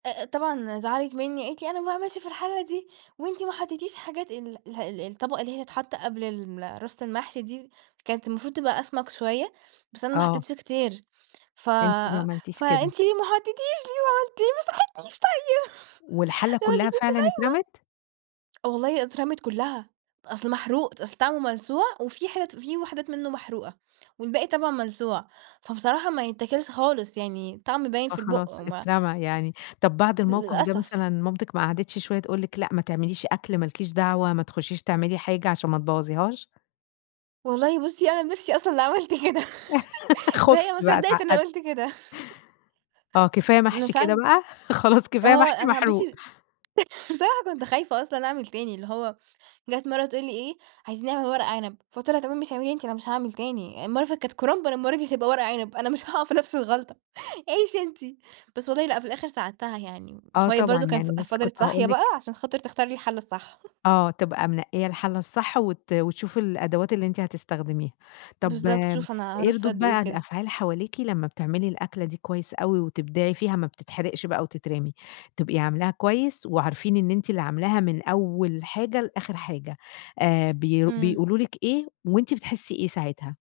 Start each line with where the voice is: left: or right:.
right: أ-أ طبعًا زعلت مِنّي، قالت لي: "أنا ما باعملش في الحلّة دي، وأنتِ ما حطيتيش حاجات" ال الح ال الطبقة اللي هي تتحط قبل ال رص المحشي دي؛ كانت المفروض تبقى أسمك شوية، بس أنا ما
left: آه.
right: حطيتش كتير. "ف
left: أنتِ ما عملتيش كده.
right: فأنت ليه ما حطيتيش، ليه ما عملمتي ليه ما صحيتينيش طيب؟"
left: والحلة
right: ما أنتِ
left: كلها
right: كنتِ
left: فعلًا اترمت؟!
right: نايمة والله أترمِت كلها، أصل محروق، ت أصل طعمه ملسوع وفي حتت في وحدات منه محروقة والباقي طبعًا مَلسوع. فبصراحة ما يتاكِلش خالص يعني الطعم باين في البُق
left: فاخلاص
right: وما
left: اترمى يعني، طب بعد الموقف ده
right: للأسف.
left: مثلًا مامتِك ما قعدتش شوية تقول لك لأ ما تعمليش أكل، ما لكيش دعوة، ما تخشيش تعملي حاجة عشان ما تبوظيهاش؟
right: والله بصي، أنا بنفسي أصلًا اللي عملت كده،
left: خفتِ
right: وهي ما
left: بقى،
right: صدقت إن
left: اتعقدتِ.
right: قلت كده
left: آه كفاية محشي كده
right: [unintelligible]
left: بقى، خلاص كفاية
right: آه
left: محشي
right: أنا
left: محروق
right: بصي بصراحة كنت خايفة أصلًا أعمل تاني اللي هو جات مرة تقول لي إيه: "عايزين نعمل ورق عنب." فقُلت لها: "تمام ماشي اعمليه أنتِ، أنا مش هاعمل تاني، المرّة اللي فاتت كانت كُرنب المرة دي هتبقى ورق عنب، أنا مش هاقع في نفس الغلطة عيشي أنتِ" بس والله لأ في الآخر ساعدتها يعني
left: آه
right: وهي
left: طبعًا،
right: برضو كانت ف
left: يعني لسه كنت
right: فضلت صاحية
left: هاقول لِك
right: بقى عشان خاطر تختار لي الحلة الصح
left: آه، تبقى منقية الحلة الصح وت وتشوف الأدوات اللي أنتِ هتستخدميها. طب
right: بالضبط تشوف أنا
left: إيه
right: هارُص
left: ردود
right: قد إيه
left: بقى
right: وكده.
left: الأفعال حواليكِ لما بتعملي الأكلة دي كويس أوي وتبدعي فيها، ما بتتحرقش بقى وتترمي، تبقي عاملاها كويس، وعارفين إن أنتِ اللي عاملاها من أول حاجة لآخر حاجة، آآ ب
right: امم.
left: بيقولوا لِك ايه؟ وأنتِ بتحسي إيه ساعتها؟